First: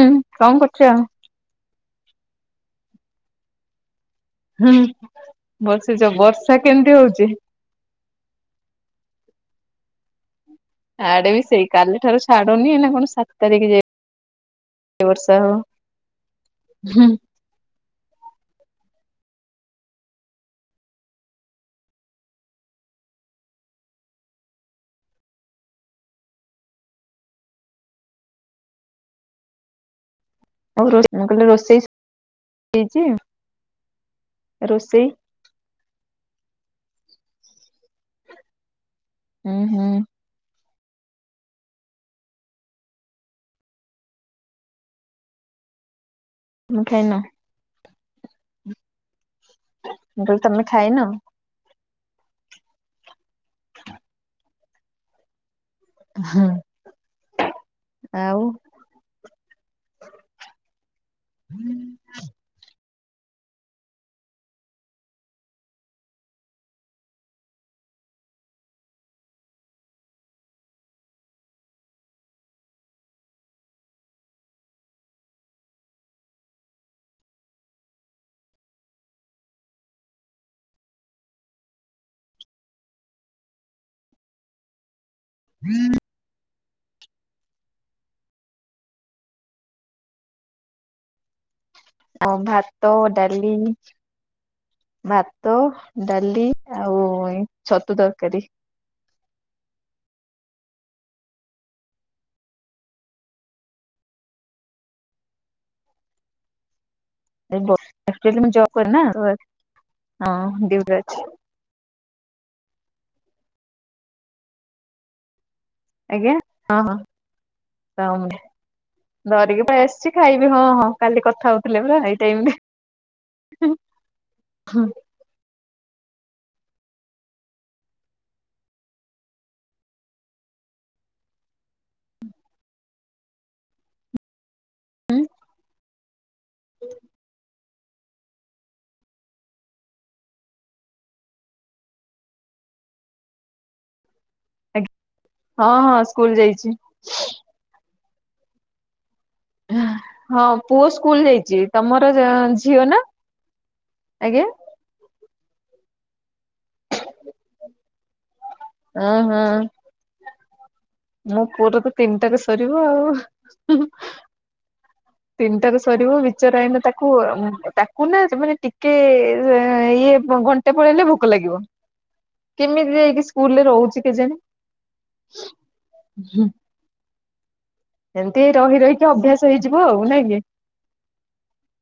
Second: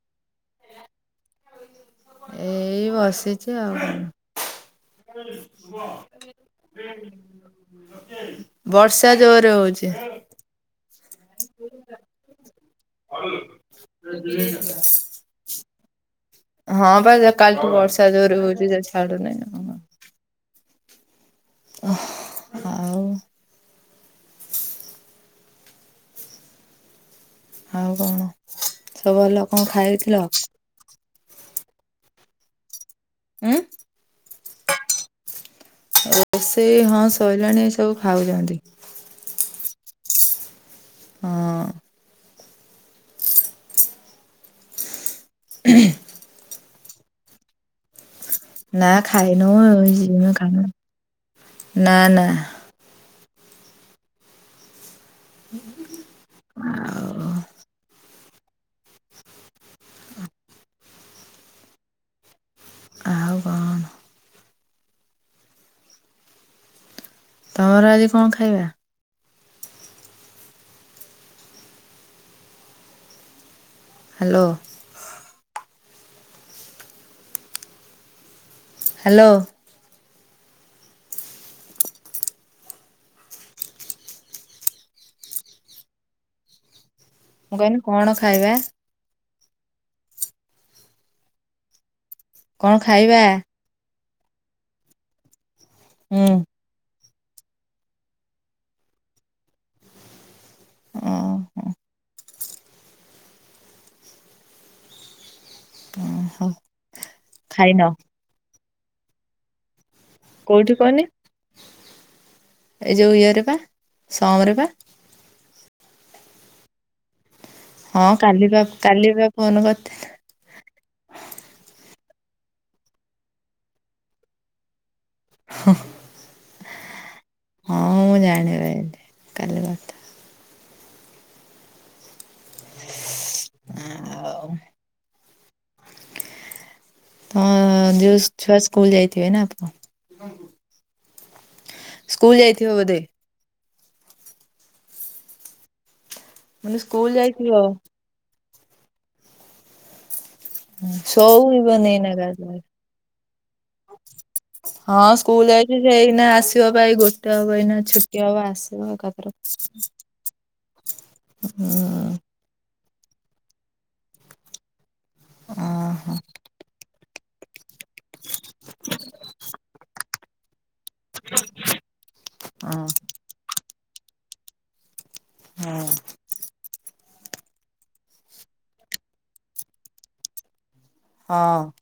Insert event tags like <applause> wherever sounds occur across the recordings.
ହୁଁ କଣ କରୁଚ? ଏଇ ବସିଚି ଆଉ। ହୁଁ ବସିଚ ବର୍ଷା କେମିତି ହଉଚି? ବର୍ଷା ଜୋରେ ହଉଚି। ଆଡେ ବି ସେଇ କାଲି ଠାରୁ ଛାଡୁନି ନା କଣ ସାତ ତାରିଖ ଯାଏ ବର୍ଷା ହବ। ହଁ ହୁଁ। ବା କାଲିଠୁ ବର୍ଷା ଜୋରରେ ହଉଚି ସେ ଛାଡୁନି। ଓ ଆଉ ଆଉ କଣ କହ ସବୁ ଭଲ କଣ ଖାଇଥିଲ? ଆଉ ମୁ କହିଲି ରୋଷେଇ ହେଇଛି ଉଁ ଆଉ ରୋଷେଇ? ରୋଷେଇ ହଁ ଶଇଲାଣି ଏ ସବୁ ଖାଉଛନ୍ତି। ହୁଁ ହୁଁ। ହଁ। ହ ତମେ ଖାଇନ? ନା ଖାଇନୁ ଆଉ ମୁଁ ଯିବୁ କହିଲି ତମେ ଖାଇବୁ ଖାଇନ? ନା ନା। ହୁଁ ହଁ ଆଉ ଆଉ କଣ? ତମର ଆଜି କଣ ଖାଇବା? ହ୍ୟାଲୋ। ହ୍ୟାଲୋ। ହୁଁ ମୁଁ କହିଲି କଣ ଖାଇବା? ଆଉ କଣ ଭାତ ଖାଇବା ଡାଲି ଭାତ ହୁଁ ଡାଲି ଆଉ ଏଇ ଛତୁ ତରକାରୀ। ଓ। ମୁଁ ଜବ କରେ ନା। କୋଉଠି ଡ୍ୟୁଟିରେ କହନି ଅଛି ଏଇ ଯୋଉ ଇଏରେ ପା ସମରେ ପା। ଆଜ୍ଞା ହଁ ହଁ। ହଁ କାଲି ବା କାଲି ବା ଧରିକି ଫୋନ ପଳେଇ ଆସିଛି କରିଥିଲି। ଖାଇବି ହଁ ହଁ କାଲି କଥା ହଉଥିଲେ ପରା ଏଇ ଟାଇମରେ। ହୁଁ। ହଁ ମୁଁ ଜାଣିପାଇଲି କାଲି କଥା ହେଉଥିଲେ। ହଁ ହଉ ହୁଁ। ହ ହଁ ଯୋଉ ଛୁଆ ସ୍କୁଲ ଯାଇଥିବେ ନା? ସ୍କୁଲ ଯାଇଥିବ ବୋଧେ। ଆଜ୍ଞା ହଁ ହଁ ସ୍କୁଲ ମାନେ ଯାଇଛି। ସ୍କୁଲ ଯାଇଥିବ। ହଁ ପୁଅ ସ୍କୁଲ ଯାଇଛି ଶୋଇବନି ଏଇନା ତମର କା ଝିଅ ନା ଆଜ୍ଞା। ହଁ ସ୍କୁଲ ଯାଇଛି ସେଇନା ଆସିବ ପାଇଁ ଗୋଟେ ହବ ଏଇନା ଛୁଟି ହବ ଆସ ଅଁ ହଁ <unintelligible> ମୋ ପୁଅର ତ ତିନିଟା‌ରେ ସରିବ ଆଉ। ତିନିଟାରୁ ଓହୋ ସରିବ ବିଚରା ଏଇନେ ତାକୁ ତା କୁନା ମାନେ ଟିକେ ଇଏ ଘଂ ଣ୍ଟେ ରହିଲେ ଭୋକ ଲାଗିବ କେମିତି ହଁ ଯାଇକି ସ୍କୁଲରେ ରହୁଚି କେଜାଣି। ହୁଁ। ଏମିତି ରହି ରହିକି ଅଭ୍ୟାସ ହେଇଯିବ ଆଉ ନା କି। ହଁ।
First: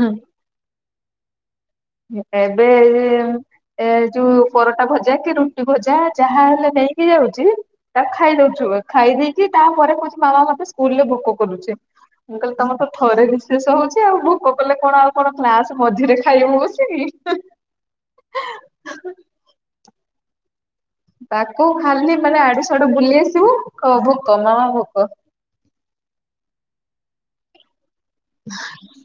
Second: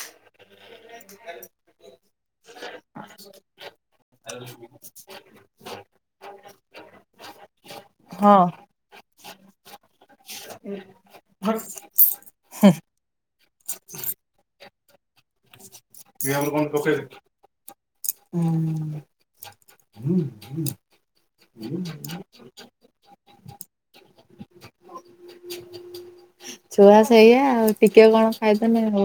ହୁଁ। <inaudible> <unintelligible> ଏ ଯଉ ପରଟା ଭଜା କି ରୁଟି ଭଜା ଯାହା ହେଲେ ନେଇକି ଯାଉଚି। ତାକୁ ଖାଇ ହଁ ଦଉଥିବ ଖାଇ ଦେଇକି ତାପରେ କହୁଚି ମାମା ମତେ ସ୍କୁଲରେ ଭୋକ କରୁଚି। ମୁଁ କହିଲେ ତମର ତ ଥରେ ରିସେସ୍ ହଉଚି ଆଉ ଭୋକ କଲେ କଣ ଆଉ କଣ କ୍ଲାସ୍ ମଝିରେ ଖାଇବୁ ବସ୍ ହ <inaudible> ତାକୁ ଖାଲି ମାନେ ଆଡୁ ସାଡୁ ବୁଲି ଆସିବ କହିବ ଭୋକ ମାମା ଭୋକ। ଛୁଆ ସେଇଆ ଆଉ। ଟିକେ କଣ ଖାଇଦେନେ ହଉ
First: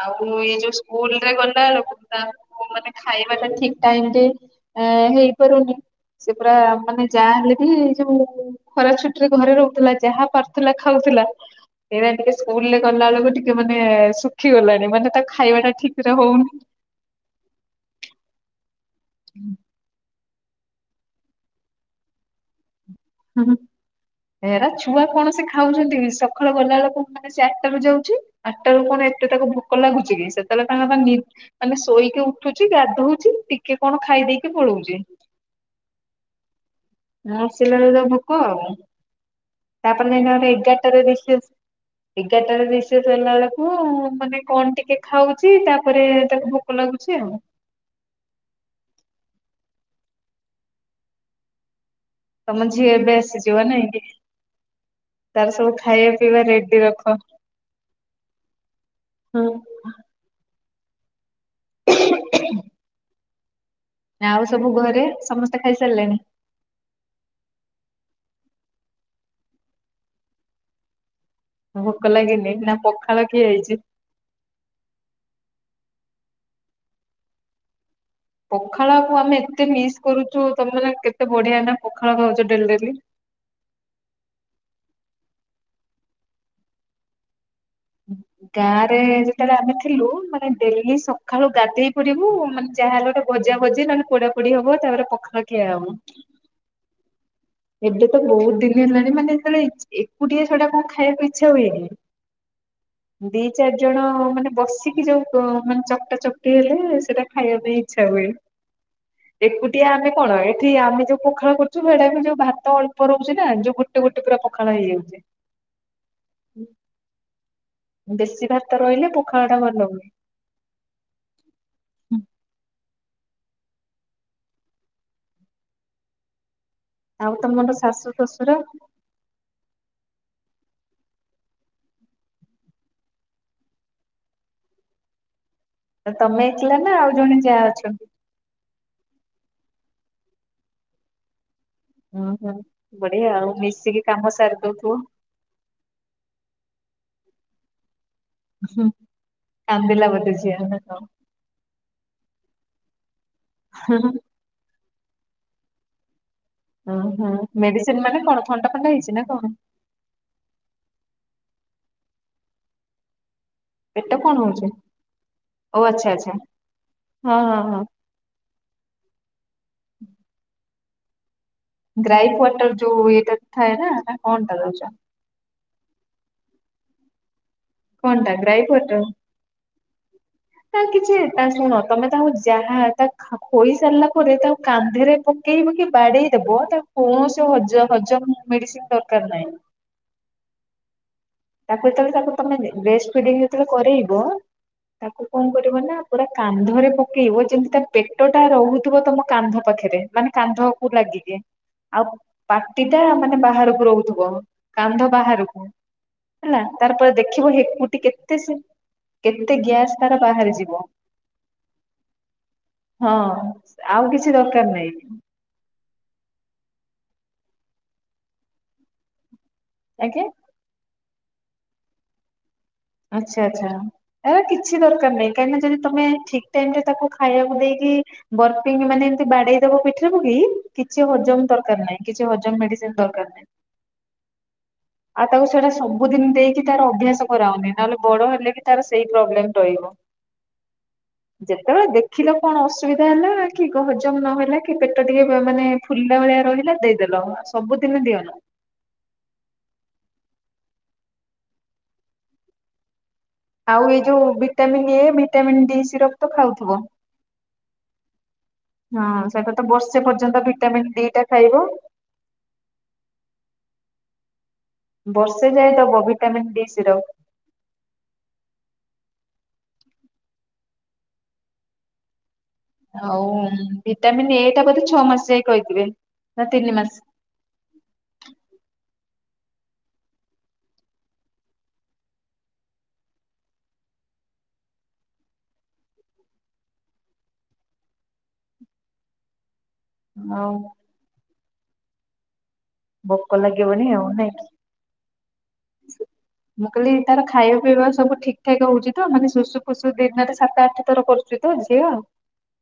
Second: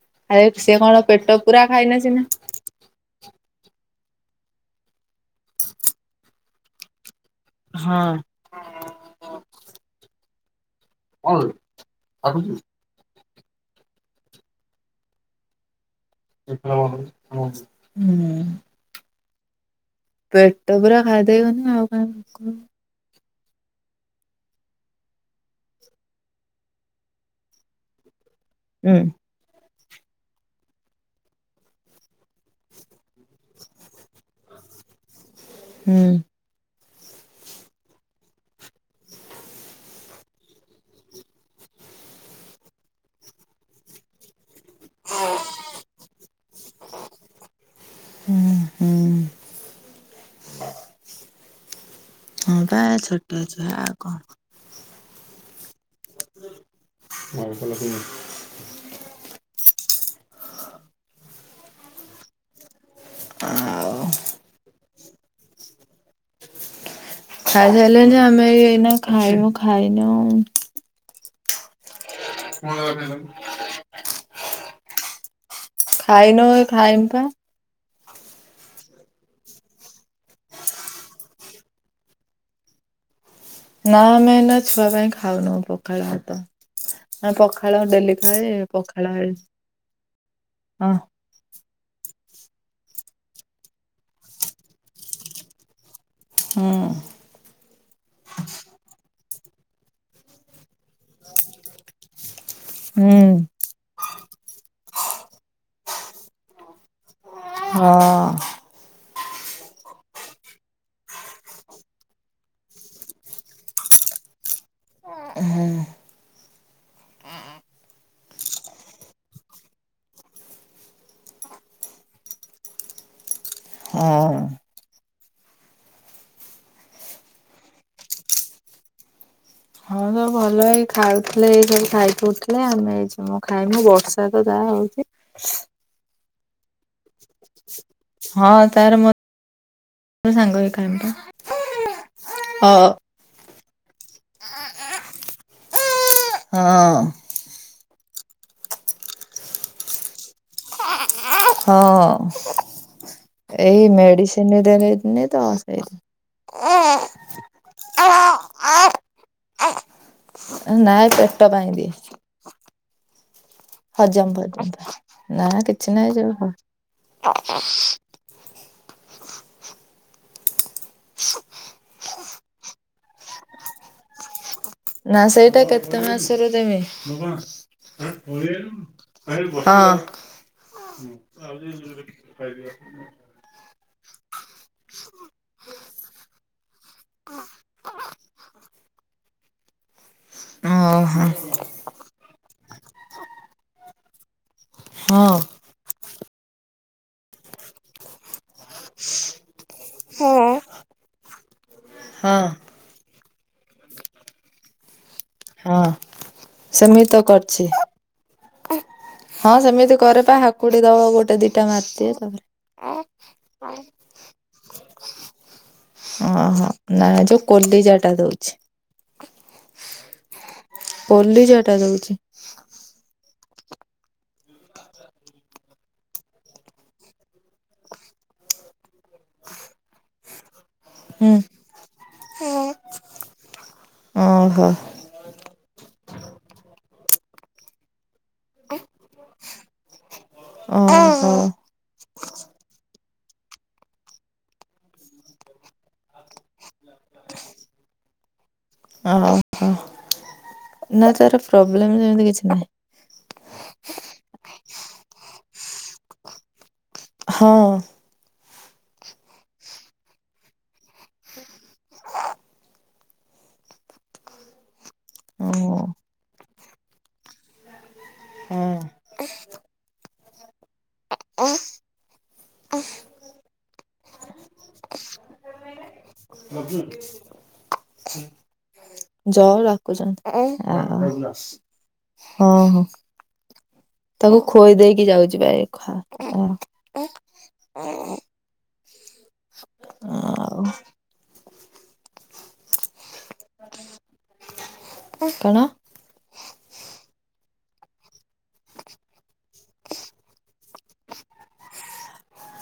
ଆଉ ସିଏ କଣ ପେଟ ପୁରା ଖାଇନେ ସିନା ହଁ- ମାନେ ଖାଇବା ଟା ଠିକ୍ ଟାଇମ୍ ରେ ଏଁ- ହେଇପାରୁନି ସେ ପୁରା ମାନେ ଯାହାଲେ ବି ଯଉ ହଁ। ଖରା ଛୁଟି ରେ ଘରେ ରହୁଥିଲା ଯାହା ପାରୁଥିଲା ଖାଉଥିଲା ସେଇଟା ଟିକେ ସ୍କୁଲ ରେ ଗଲା ବେଳକୁ ଟି ଟିକିଏ ମାନେ ଶୁଖି ଗଲାଣି ମାନେ ତା ଖାଇବା ଟା ଠିକ୍ ରେ ହଉ <inaudible> ହୁଁ ପେଟ ପୁରା ଖାଇଦେବନି ଆଉ କାଇଁ ଭୋକ। <inaudible> ଏରା ଛୁଆ କଣ ସେ ଖାଉଚନ୍ତି କି ସକାଳୁ ଗଲାବେଳକୁ ମାନେ ସେ ଆଠଟାରୁ ଯାଉଚି ଆଠଟାରୁ ହୁଁ କଣ ଏତେ ତାକୁ ଭୋକ ଲାଗୁଚି କି ସେତେବେଳେ ତାଙ୍କ ନି-ମାନେ ଶୋଇକି ଉଠ୍ ଉଠୁଚି ଗାଧଉଚି ଟିକେ କଣ ଖାଇଦେଇକି ପଳଉଚି। ହୁଁ। ଆଉ ଆସିଲାବେଳେ ଭୋକ ଆଉ ତାପରେ ଏଇନା ଏଗାର୍ ଟାରେ ରିସେସ୍ ଏଗାର୍ ଟାରେ ରିସେସ୍ ହେଲାବେଳକୁ ମାନେ କଣ୍ ଟିକେ ଖାଉଚି ତାପରେ ତାକୁ ଭୋକ ଲାଗୁଚି ଆଉ। ହୁଁ -ହୁଁ। ହଁ ତମ ବା ଝିଅ ଏବେ ଛୋଟ ଆସିଯିବ ଛୁଆ ନାଇଁ ଆଉ କି? କଣ ତାର ସବୁ ଖାଇବା ପିଇବା ରେଡି ରଖ। <inaudible> <inaudible> ଆଉ ସବୁ ଘରେ ସମସ୍ତେ ଖାଇସାରିଲେଣି? ଖାଇସାଇଲେଣିି ଆମେ ଏଇ-ଏଇନା ଖାଇବୁ ଖାଇନୁ। ଭୋକ ଲାଗିନି ନା ପଖାଳ ଖିଆ ହେଇଚି? ଖାଇନୁ ଏଇ ଖାଇମୁ ପା। ପଖାଳକୁ ଆମେ ଏତେ ମିସ୍ କରୁଚୁ ତମେମାନେ କେତେ ବଢିଆ ନା ପଖାଳ ଖାଉଚ ଡେଲି ଡେଲି। ନା ଏଇନା ଛୁଆ ପାଇଁ ଖାଉନୁ ପଖାଳ ଭାତ। ହଁ ପଖାଳ ହଣ୍ଡେ ଗାଁରେ ଯେତେଳେ ଆମେ ଥିଲୁ ମାନେ ହଁ ଡେଲି ସ ଖାଳୁ ଗାଧେଇ ପଡ଼ିବୁ ମାନେ ଯାହା ହେଲେ ଗୋଟେ ଭଜା ଭଜି ନହନେ ପୋଡ଼ା ପୋଡ଼ି ହବ ତାପରେ ପଖାଳ ଖିଆ ହବ। ହୁଁ। ଏବେ ତ ବହୁତ ଦିନ ହେଲାଣି ମାନେ ହେତେଳେ ଏ କୁଟିଆ ସେଡ଼ା କଁ ଖାଇବାକୁ ଇଚ୍ଛା ହୁଏ କି? ହୁଁ ଦି ଚାର ଜଣ ମାନେ ବସିକି ଯୋଉ ମାନେ ଚକଟା ଚକଟି ହେଲେ ସେଟା ଖାଇବା ପାଇଁ ହଁ ଇଚ୍ଛା ହୁଏ। ଏକୁଟିଆ ଆମେ କଣ ଏଠି ଆମେ ଯୋଉ ପୋଖାଳ କରୁଚୁ ହେଡ଼ା ବି ଯୋଉ ଭାତ ଅଳ୍ପ ରହୁଚି ନା ଯୋଉ ଗୋଟେ ଗୋଟେ ପୁରା ପଖାଳ ହେଇଯାଉଚି। ହୁଁ। ବେଶୀ ଭାତ ରହିଲେ ପଖାଳଟା ଭଲ ହୁଏ। ହଁ। ଆଉ ତମର ଶାଶୁ ଶ୍ୱଶୁର? ହଁ ସବୁ ଭଲ। ଏଇ ଖାଉଥୁଲେ ଏଇ ସବୁ ଖାଇକି ଉଠିଲେ। ଆମେ ଏଇ ଯିମୁ ଖାଇମୁ ବର୍ଷା ତ ଯାହା ହଉଚି। ଆଛା ଅ ତମେ ଏକଲା ନା ଆଉ ଜଣେ ଯାଆ ଅଛନ୍ତି? ହଁ ତାର ମୋ ଓ ସାଙ୍ଗ ହେଇ ଖାଇମୁ ପା। ଉଁ ହୁଁ ହ ବଢ଼ିଆ ଆଉ ମିଶିକି କାମ ସାରି ଦଉଥୁବ। ହଁ। ହୁଁ କାନ୍ଦିଲା ବୋଧେ ଝିଅ ନାଁ କଣ? ହଁ ଏଇ ମେଡ଼ିସିନ୍ ଦେନିନି ତ ସେଇ ଓହୋ ମେଡ଼ିସିନ୍ ମାନେ କଣ ଥଣ୍ଡା ଫଣ୍ଡା ହେଇଚି ନା କଣ? ଏ ନାଁ ଏ ପେଟ ପାଇଁ ଦି। ପେଟ ହଜମ କଣ ପାଇଁ ହଉଛି ବିନ୍ଧା ନାଁ ଓ କିଛି ନାଁ ଆଚ୍ଛା ଏଇ ଆଚ୍ଛା ଯୋଉ ହଁ ହଁ ହଁ। ହ। ଗ୍ରାଇଫ୍ ୱାଟର ଯୋଉ ଇଏଟା ଥାଏ ନା ନାଁ କଣଟା ଦୋଉଚ? ନାଁ ସେଇଟା କେତେ ମାସେରୁ ଦେମି? କଣଟା ହଁ। ତା କିଛି ତା ଶୁଣ ତମେ ତାକୁ ଯାହା ତା ଖା ଖୋଇ ସାରିଲା ପରେ ତାକୁ କାନ୍ଧେରେ ପକେଇ ପକେଇ ବାଡ଼େଇଦବ ତାକୁ କୌଣସି ଆଉ ହଜ ହଜମ ମେଡ଼ିସିନ୍ ଦର କାର ନାହିଁ। ଅଁହଁ। ତାକୁ ଏତଳେ ତାକୁ ତମେ ବ୍ରେଷ୍ଟ୍ ଫିଡିଙ୍ଗ୍ ଯେତଳେ କରେଇବ ତାକୁ ହଁ। କଁ କରିବ ନା ପୁରା କାନ୍ଧରେ ପକେଇବ ଯେମିତି ତା ପେଟଟା ରହୁଥୁବ ତମ କାନ୍ଧ ପାଖରେ ମାନେ କାନ୍ଧକୁ ଲାଗିକି। ଆଉ ହଁ ପାଟିଟା ମାନେ ବାହାରୁକୁ ରହୁଥୁବ କାନ୍ଧ ବାହାରୁ ଅଃ ହେଲା ତାର ପରେ ଦେଖିବ ହେକୁଟି କେତେ ସେ କେତେ ହଁ ଗ୍ୟାସ ସେମିତି ତାର କରେ ପା ବାହାରି ଯିବ ହାକୁଟି ଦବ ଗୋଟେ ଦିଟା ମାରିଦିଏ ତାପରେ ହଁ ଆଉ କିଛି ଦରକାର ନାହିଁ। ଓହୋ ନାଁ ଯୋଉ କୋଲିଜାଟା ଦଉଛି। ଆଜ୍ଞା? କୋଲିଜାଟା ଦଉଚି। ଆଚ୍ଛା ଆଚ୍ଛା। ଏ କିଛି ଦରକାର ନାହିଁ କାହିଁକି ନା ଯଦି ତମେ ଠିକ ଟାଇମ ରେ ତାକୁ ଖାଇବାକୁ ଦେଇକି। ବର୍ପିଙ୍ଗ ମାନେ ଏମିତି ବାଡେଇ ଦବ ପିଠିରେ ପକେଇ। କିଛି ହୁଁ ହଜମ ଦରକାର ନାହିଁ କିଛି ହଜମ ମେଡିସିନ ଦରକାର ନାହିଁ। ଓହୋ ଆଉ ତାକୁ ସେଇଟା ସବୁଦିନ ଦେଇକି ତାର ଅଭ୍ୟାସ କରାଅନି ନହେଲେ ବଡ ହେଲେ। ତାର ସେଇ ପ୍ରୋବ୍ଲେମ ରହିବ ଓହୋ ଯେ <unintelligible> ଦେଖିଲ କଣ ଅସୁବିଧା ହେଲା କି କ ହଜମ ନହେଲା କି ପେଟ ଟିକେ କ ମାନେ। ଫୁଲିଲା ଭଳିଆ ରହିଲା ଦେଇଦେଲ ସବୁଦିନ ଦିଅନ। ଓହୋ ହୋ ନା ତାର ପ୍ରୋବ୍ଲେମ ସେମିତି କିଛି ନାହିଁ। ଆଉ ଏଇ ଯୋଉ vitamin A vitamin D syrup ତ ଖାଉଥିବ। ହଁ। ହଁ ସେଇଟା ତ ବର୍ଷେ ପର୍ଯ୍ୟନ୍ତ ଭିଟାମିନ୍ ଡି ଟା ଖାଇବ। ଓ। ବର୍ଷେ ଯାଏ ଦବ ଭିଟାମିିନ ଡି ସିରପ୍। ହଁ। ଆଉ ଭିଟାମିିନ ଏ ଟା ବୋଧେ ଛଅ ମାସ ଯାଏ କହିଥିବେ ନା ତିନି ମାସ। ଜଅ ଡାକୁଛନ୍ତି ଆ ହଁ ହଁ। ତାକୁ ଖୋଏଇ ଦେଇକି ଯାଉଛି ପା ଏ ଖା ଆ। ଆଉ। ଭୋକ ଲାଗିବଣି ଆଉ ନାଇଁ। କଣ? ସ୍। ମୁଁ କହିଲି ତାର ଖାଇବା ପିଇବା ସବୁ ଠିକ ଠାକ ହଉଛି ତ ମାନେ ଶୁଶୁ ଫୁସୁ ଦିନରେ ସାତ, ଆଠ ଥର କରୁ ଚି ତ ଝିଅ।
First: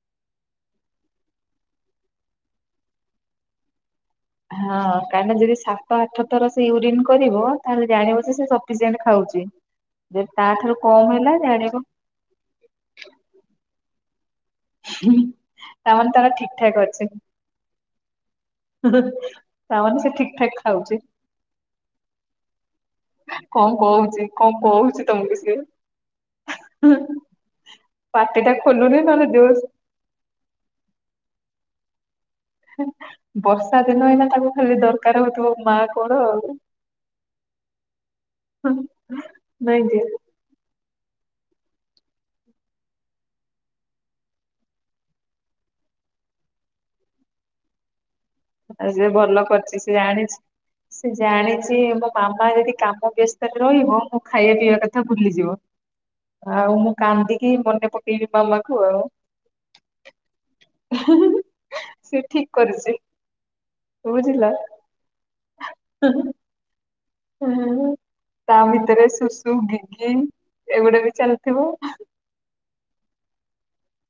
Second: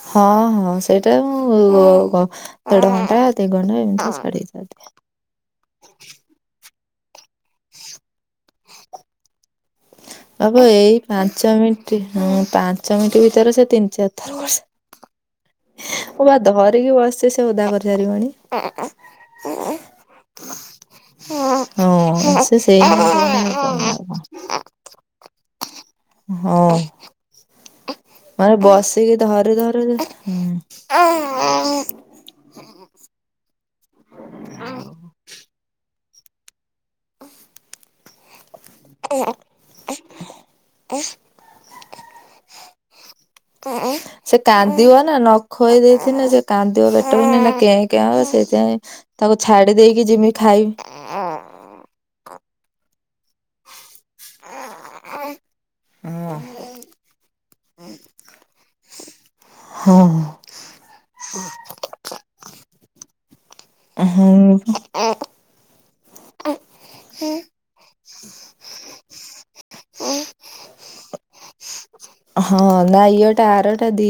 ହଁ ହଁ ସେଇଟା ମୁଁ ଅ ଦେଢ ଘଣ୍ଟା ଦି ଘଣ୍ଟା ଏମିତି ଛାଡିକି ହଁ। ଯାଉଛି। କାହିଁକି ନା ଯଦି ସାତ, ଆଠ ଥର ସେ ୟୁରିନ କରିବ ତାହେଲେ ଜାଣିବ ଯେ ସିଏ ସଫିସିଏଣ୍ଟ ଖାଉଛି। ଯଦି ତା ହଁ ପା ଠାରୁ ଏଇ କମ ହେଲା ପାଞ୍ଚ ଜାଣିବ ମିଣ୍ଟି ହଁ ପାଞ୍ଚ ମିଣ୍ଟି ଭିତରେ ସେ ତିନି, ଚାରି ଥର କରସ ହୁଁ ତାମାନେ ତାର ଠିକଠାକ ଅ ବସିଚି ସେ ଓଦା କରିସାରିବଣି। ତାମାନେ ସେ ଠିକ ଠାକ ଖାଉଛି। ହଁ ସେ ସେଇ <inaudible> କଣ କହୁଛି କଣ କହୁଛି ତମକୁ ସିଏ। ହଁ ପାଟି ଟା ମାନେ ଖୋଲୁନି ବସିକି ନହେଲେ ଧରୁ ଯୋଉ ଧରୁ ହୁଁ। ହେଁ ବର୍ଷା ଦିନ ଏଇନା ତାକୁ ଖାଲି ଦରକାର ହଉଥିବ ମା କୋଳ ଆଉ। <unintelligible> ଉ ନାଇଁ କି ଉ ସେ କାନ୍ଦିବ ନା ନ ଖୋଇ ଦେଇଥିନେ ସେ କାନ୍ଦିବ ବେଟର ନି ନା କେଁ କାଁ ହବ ସେ ଚାହେଁ ଆଉ ସେ ଭଲ ତାକୁ କରିଛି ଛାଡି ସେ ଦେଇକି ଯିମି ଜାଣିଛି। ଖାଇ ସେ ଜାଣିଛି ମୋ ମାମା ଯଦି କାମ ବ୍ୟସ୍ତରେ ରହିବ ମୋ ଖାଇବା ପିଇବା କଥା ଭୁଲିଯିବ। ଆଉ ମୁଁ କାନ୍ଦିକି ମନେ ପକେଇବି ମାମା କୁ ଆଉ। ହଁ। ହାଁ ହାଁ ହାଁ ସେ ଠିକ କରୁଛି। କଉ ହୁଁ ଜିଲ୍ଲା ଏଁ <unintelligible> ତା ଭିତରେ ଶୁଶୁ ଗିଗି ଏଗୁଡା ବି ଚାଲିଥିବ। ହଁ ନା ଇଏଟା ଆରଟା ଦି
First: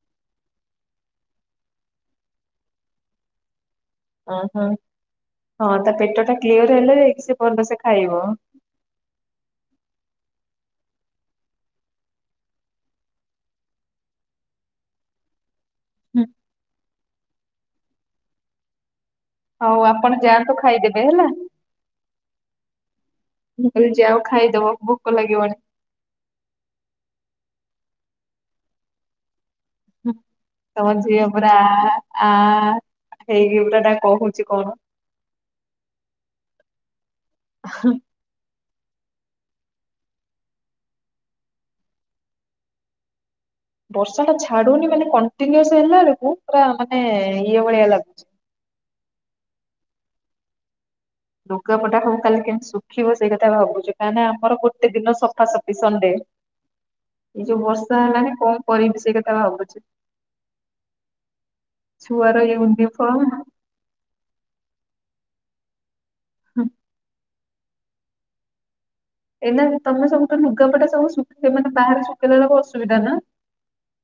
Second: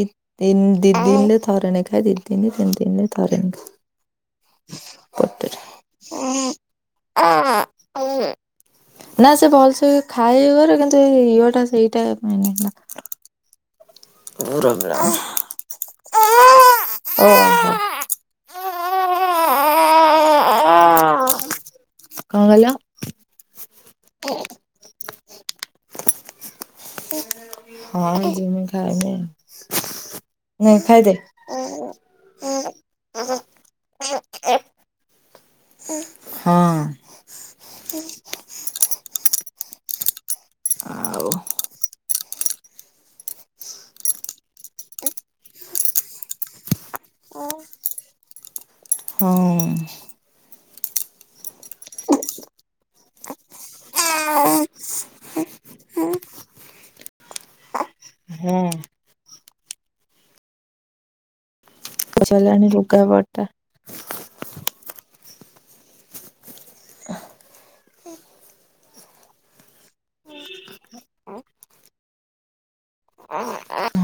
ଦିଦିନରେ ଥରେ ନେଖାଏ ଦି ଦିନି ତିନି ଦିନରେ ଥରେ ନେଖା। ଓହୋ ପଟରେ। ହଁ ତା ପେଟ ଟା କ୍ଲିଅର ହେଲେ ଯାଇକି ସେ ଭଲସେ ଖାଇବ। ନା ସେ ଭଲସେ ଖାଇ ଘରେ କିନ୍ତୁ ସେ ଇଅ ଟା ସେଇଟା <unintelligible> ହୁଁ। ଓହୋ। ହଉ ଆପଣ ଯାଆନ୍ତୁ ଖାଇଦେବେ ହେଲା? କଣ କହିଲ? ମୁଁ କହିଲି ଯାଓ ଖାଇଦବ ଭୋକ ଲାଗିବଣିି? ହୁଁ। ହଁ ମୁଁ ଜିମି ଖାଇବି। ହ ତମ ଝିଅ ପୁରା ଆ ଆ ହେଇକି ପୁରା ଟା କହୁଛି କଣ? ହଁ। ହୁଁ। ଆଉ ବର୍ଷା ଟା ଛାଡୁନି ମାନେ କଣ୍ଟିନୁଅସ ହେଲା ବେଳକୁ ପୁରା ମାନେ ଇଏ ଭଳିଆ ଲାଗୁଛି। ହଁ। ଲୁଗାପଟା ହଉ କାଲି କେମିତି ଶୁଖିବ ସେଇ କଥା ଭାବୁଛି କାଁକ ନା ଆମର ଗୋଟେ ଦିନ ସଫାସଫି ସଣ୍ଡେ। ଏଇ ଯୋଉ ବର୍ଷା ହେଲାଣି କଣ କରିବି ସେଇ କଥା ଭାବୁଛି। ଛୁଆ ର ପଚିଗଲାଣି ୟୁନିଫୋର୍ମ ଲୁଗାପଟା ହଁ। ଏଇ ନା ତମେ ସବୁଠୁ ଲୁଗାପଟା ସବୁ ଶୁଖେଇ ମାନେ ବାହାରେ ଶୁଖେଇଲା ବେକୁ ଅସୁବିଧା ନା?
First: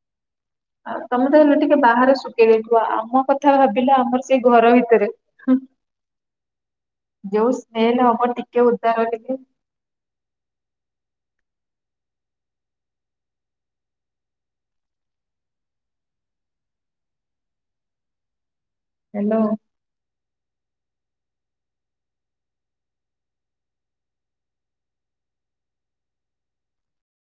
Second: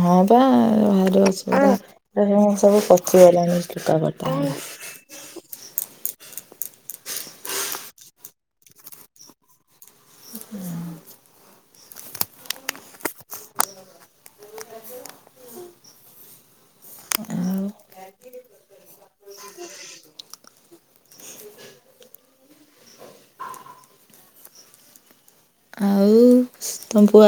ହଁ ବା ଆ ଭାରି ତମେ ତ ହେଲେ ଟିକେ ବାହାରେ ଅସୁବିଧା ଶୁଖେଇ ସବୁ ଦେଇଥିବ ଆମ କଥା ପଚିଗଲାଣି ଭାବିଲା ଆମର ଲୁଗାପଟା ସେଇ ଘର ଭିତରେ। ହୁଁ ଯୋଉ ସ୍ନେଲ ହବ ଟିକେ ଓଦା ରହିକି ଆଉ ହ୍ୟାଲୋ। ଆଉ ତମ ପୁଆ